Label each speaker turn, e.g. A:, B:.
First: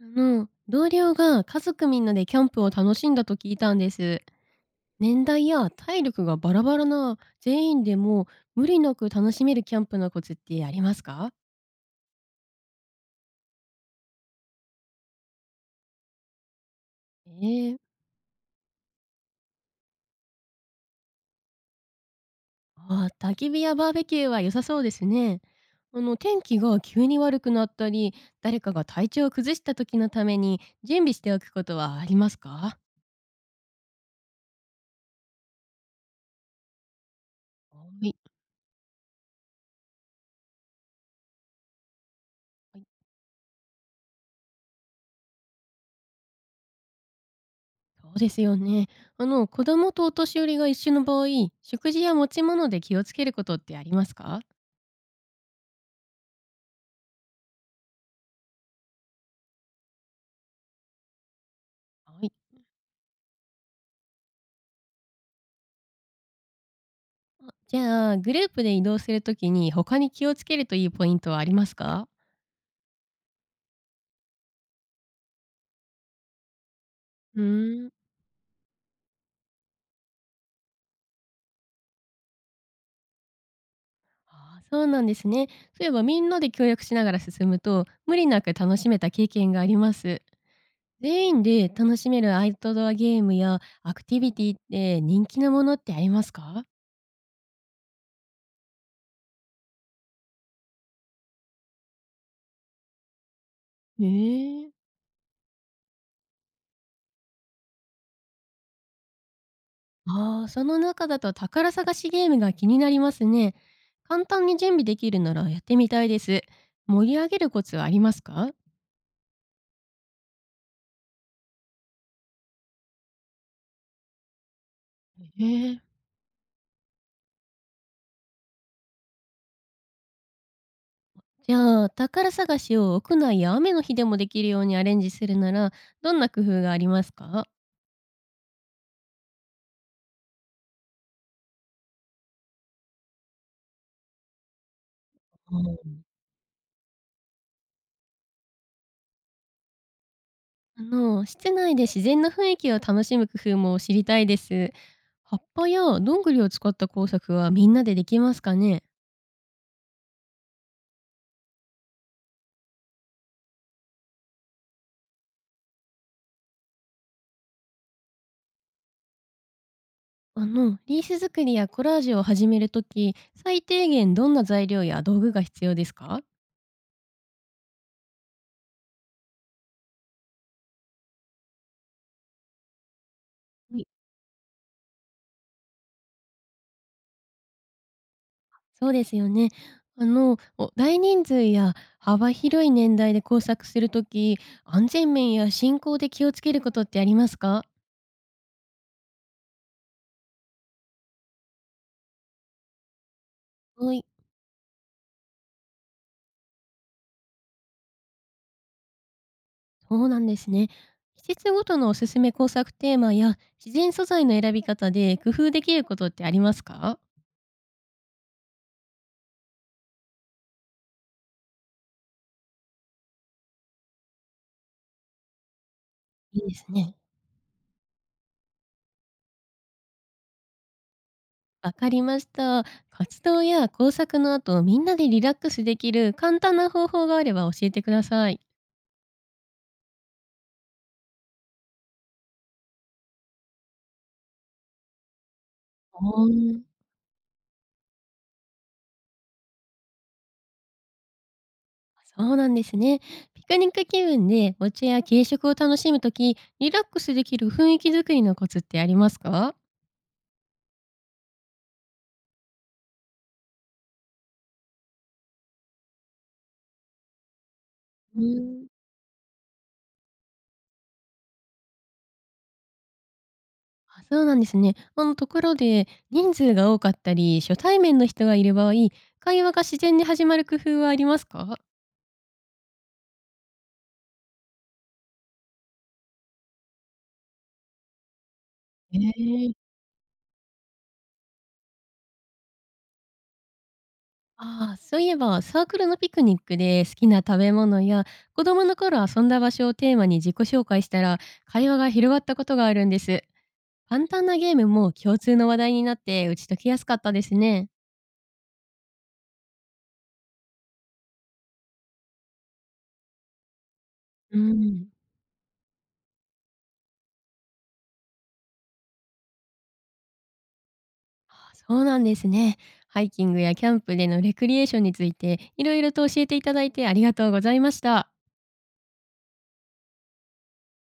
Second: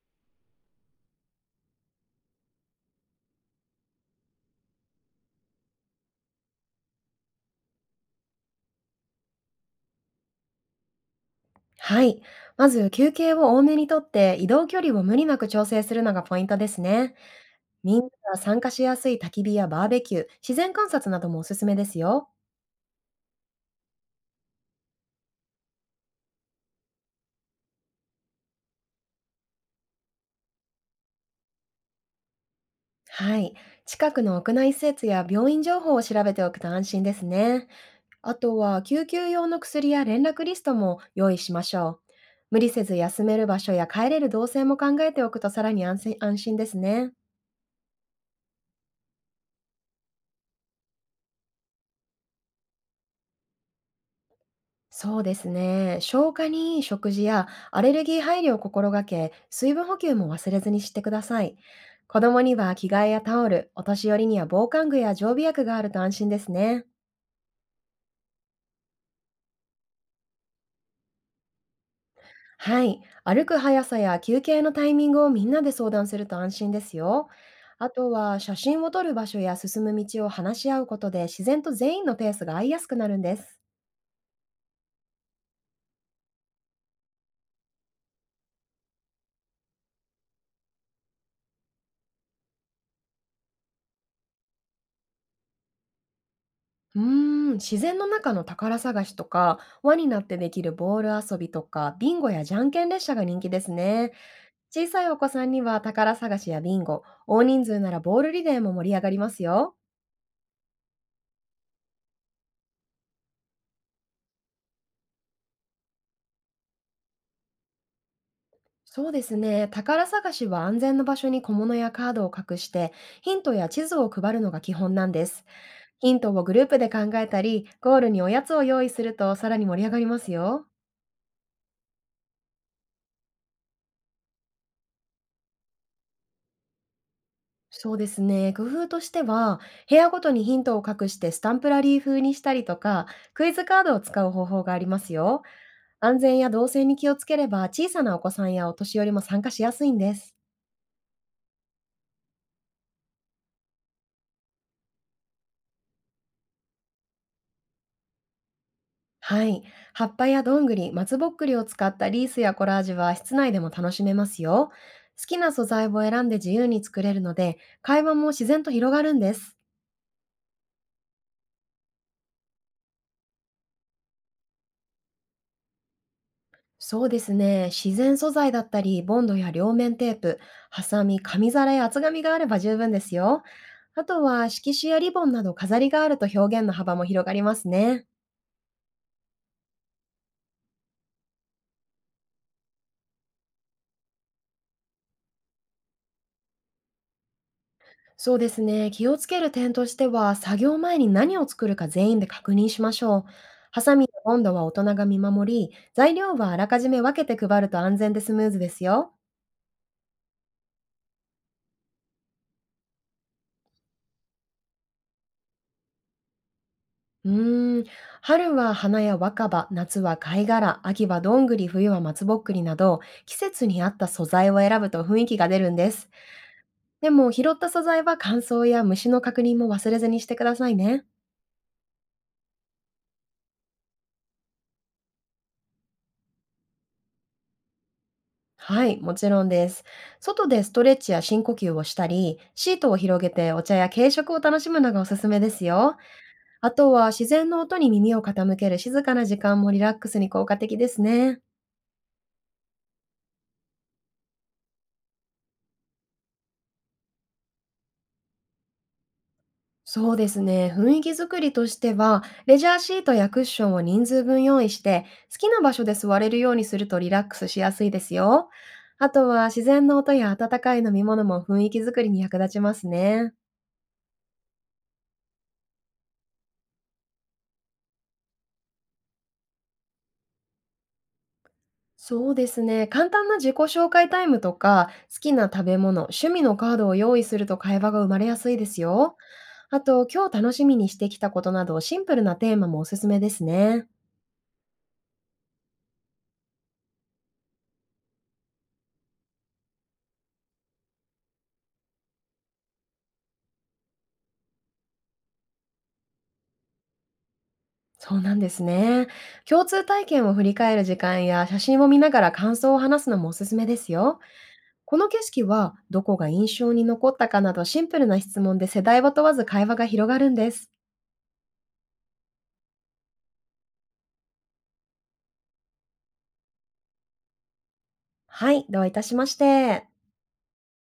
A: 同僚が家族みんなでキャンプを楽しんだと聞いたんです。年代や体力がバラバラな全員でも無理なく楽しめるキャンプのコツってありますか？
B: はい。まず休憩を多めにとって、移動距離を無理なく調整するのがポイントですね。
A: ええ。
B: みんなが参加しやすい焚き火やバーベキュー、自然観察などもおすすめですよ。
A: ああ、焚き火やバーベキューは良さそうですね。天気が急に悪くなったり、誰かが体調を崩した時のために準備しておくことはありますか？は
B: はい。近くの屋内施設や病院情報を調べておくと安心ですね。
A: い。
B: あとは救急用の薬や連絡リストも用意しましょう。無理
A: は
B: せ
A: い。
B: ず休める場所や帰れる動線も考えておくと、さらに安心ですね。
A: そうですよね。子供とお年寄りが一緒の場合、食事や持ち物で気をつけることってありますか？
B: そうですね。消化にいい食事やアレルギー配慮を心がけ、水分補給も忘れずにしてください。
A: は
B: 子
A: い。
B: 供には着替えやタオル、お年寄りには防寒具や常備薬があると安心ですね。
A: あ、じゃあ、グループで移動するときに他に気をつけるといいポイントはありますか？
B: はい。歩く速さや休憩のタイミングをみんなで相談すると安心ですよ。
A: うー
B: あ
A: ん。
B: とは写真を撮る場所や進む道を話し合うことで、自然と全員のペースが合いやすくなるんです。
A: ああ、そうなんですね。そういえばみんなで協力しながら進むと、無理なく楽しめた経験があります。全員で楽しめるアウトドアゲームやアクティビティって人気のものってありますか？
B: うー自然の中の宝探しとか、輪になってできるボール遊びとか、ビンゴやじゃんけん列車が人気です
A: え
B: ね。
A: ー。
B: 小さいお子さんには宝探しやビンゴ、大人数ならボールリレーも盛り上がりますよ。
A: ああ、その中だと宝探しゲームが気になりますね。簡単に準備できるならやってみたいです。盛り上げるコツはありますか？
B: そうですね、宝探しは安全な場所に小物やカードを隠して、ヒントや地図を配るのが基本なんです。
A: へえ。
B: ヒントをグループで考えたり、ゴールにおやつを用意すると、さらに盛り上がりますよ。
A: じゃあ、宝探しを屋内や雨の日でもできるようにアレンジするなら、どんな工夫がありますか？
B: そうですね。工夫としては、部屋ごとにヒントを隠してスタンプラリー風にしたりとか、クイズカードを使う方法がありますよ。
A: うん。
B: 安全や動線に気をつければ、小さなお子さんやお年寄りも参加しやすいんです。
A: 室内で自然な雰囲気を楽しむ工夫も知りたいです。葉っぱやどんぐりを使った工作はみんなでできますかね？
B: はい。葉っぱやどんぐり、松ぼっくりを使ったリースやコラージュは室内でも楽しめますよ。好きな素材を選んで自由に作れるので、会話も自然と広がるんです。
A: リース作りやコラージュを始めるとき、最低限どんな材料や道具が必要ですか？
B: そうですね。自然素材だったり、ボンドや両面テープ、ハサミ、紙皿や厚紙があれば十分ですよ。あとは色紙やリボンなど飾りがあると、表現の幅も広がりますね。
A: そうですよね。お大人数や幅広い年代で工作するとき、安全面や進行で気をつけることってありますか？
B: そうですね。気をつける点としては、作業前に何を作るか全員で確認しましょう。ハ
A: は
B: サミ
A: い。
B: やボンドは大人が見守り、材料はあらかじめ分けて配ると安全でスムーズですよ。
A: そうなんですね。季節ごとのおすすめ工作テーマや自然素材の選び方で工夫できることってありますか？
B: うーん、春は花や若葉、夏は貝殻、秋はどんぐり、冬は松ぼっくりなど、季節に合った素材を選ぶと雰囲気が出るんです。
A: いいですね。
B: でも、拾った素材は乾燥や虫の確認も忘れずにしてくださいね。
A: わかりました。活動や工作の後、みんなでリラックスできる簡単な方法があれば教えてください。
B: はい、もちろんです。外でストレッチや深呼吸をしたり、シートを広げてお茶や軽食を楽しむのがおすすめですよ。あとは自然の音に耳を傾ける静かな時間もリラックスに効果的ですね。
A: そうなんですね。ピクニック気分でお茶や軽食を楽しむとき、リラックスできる雰囲気作りのコツってありますか？
B: そうですね。雰囲気作りとしては、レジャーシートやクッションを人数分用意して、好きな場所で座れるようにするとリラックスしやすいです
A: う
B: よ。
A: ん。
B: あとは自然の音や温かい飲み物も雰囲気作りに役立ちますね。
A: あ、そうなんですね。ところで人数が多かったり初対面の人がいる場合、会話が自然に始まる工夫はありますか？
B: そうですね。簡単な自己紹介タイムとか、好きな食べ物、趣味のカードを用意すると会話が生まれやすいです
A: え
B: よ。
A: え、
B: あと、今日楽しみにしてきたことなど、シンプルなテーマもおすすめですね。
A: ああ、そういえばサークルのピクニックで好きな食べ物や子供の頃遊んだ場所をテーマに自己紹介したら会話が広がったことがあるんです。簡単なゲームも共通の話題になって打ち解きやすかったですね。
B: そうなんですね。共通体験を振り返る時間や写真を見ながら感想を話すのもおすすめですよ。
A: うん。
B: この景色はどこが印象に残ったかなど、シンプルな質問で世代を問わず会話が広がるんです。
A: あ、そうなんですね。ハイキングやキャンプでのレクリエーションについていろいろと教えていただいてありがとうございました。
B: はい、どういたしまして。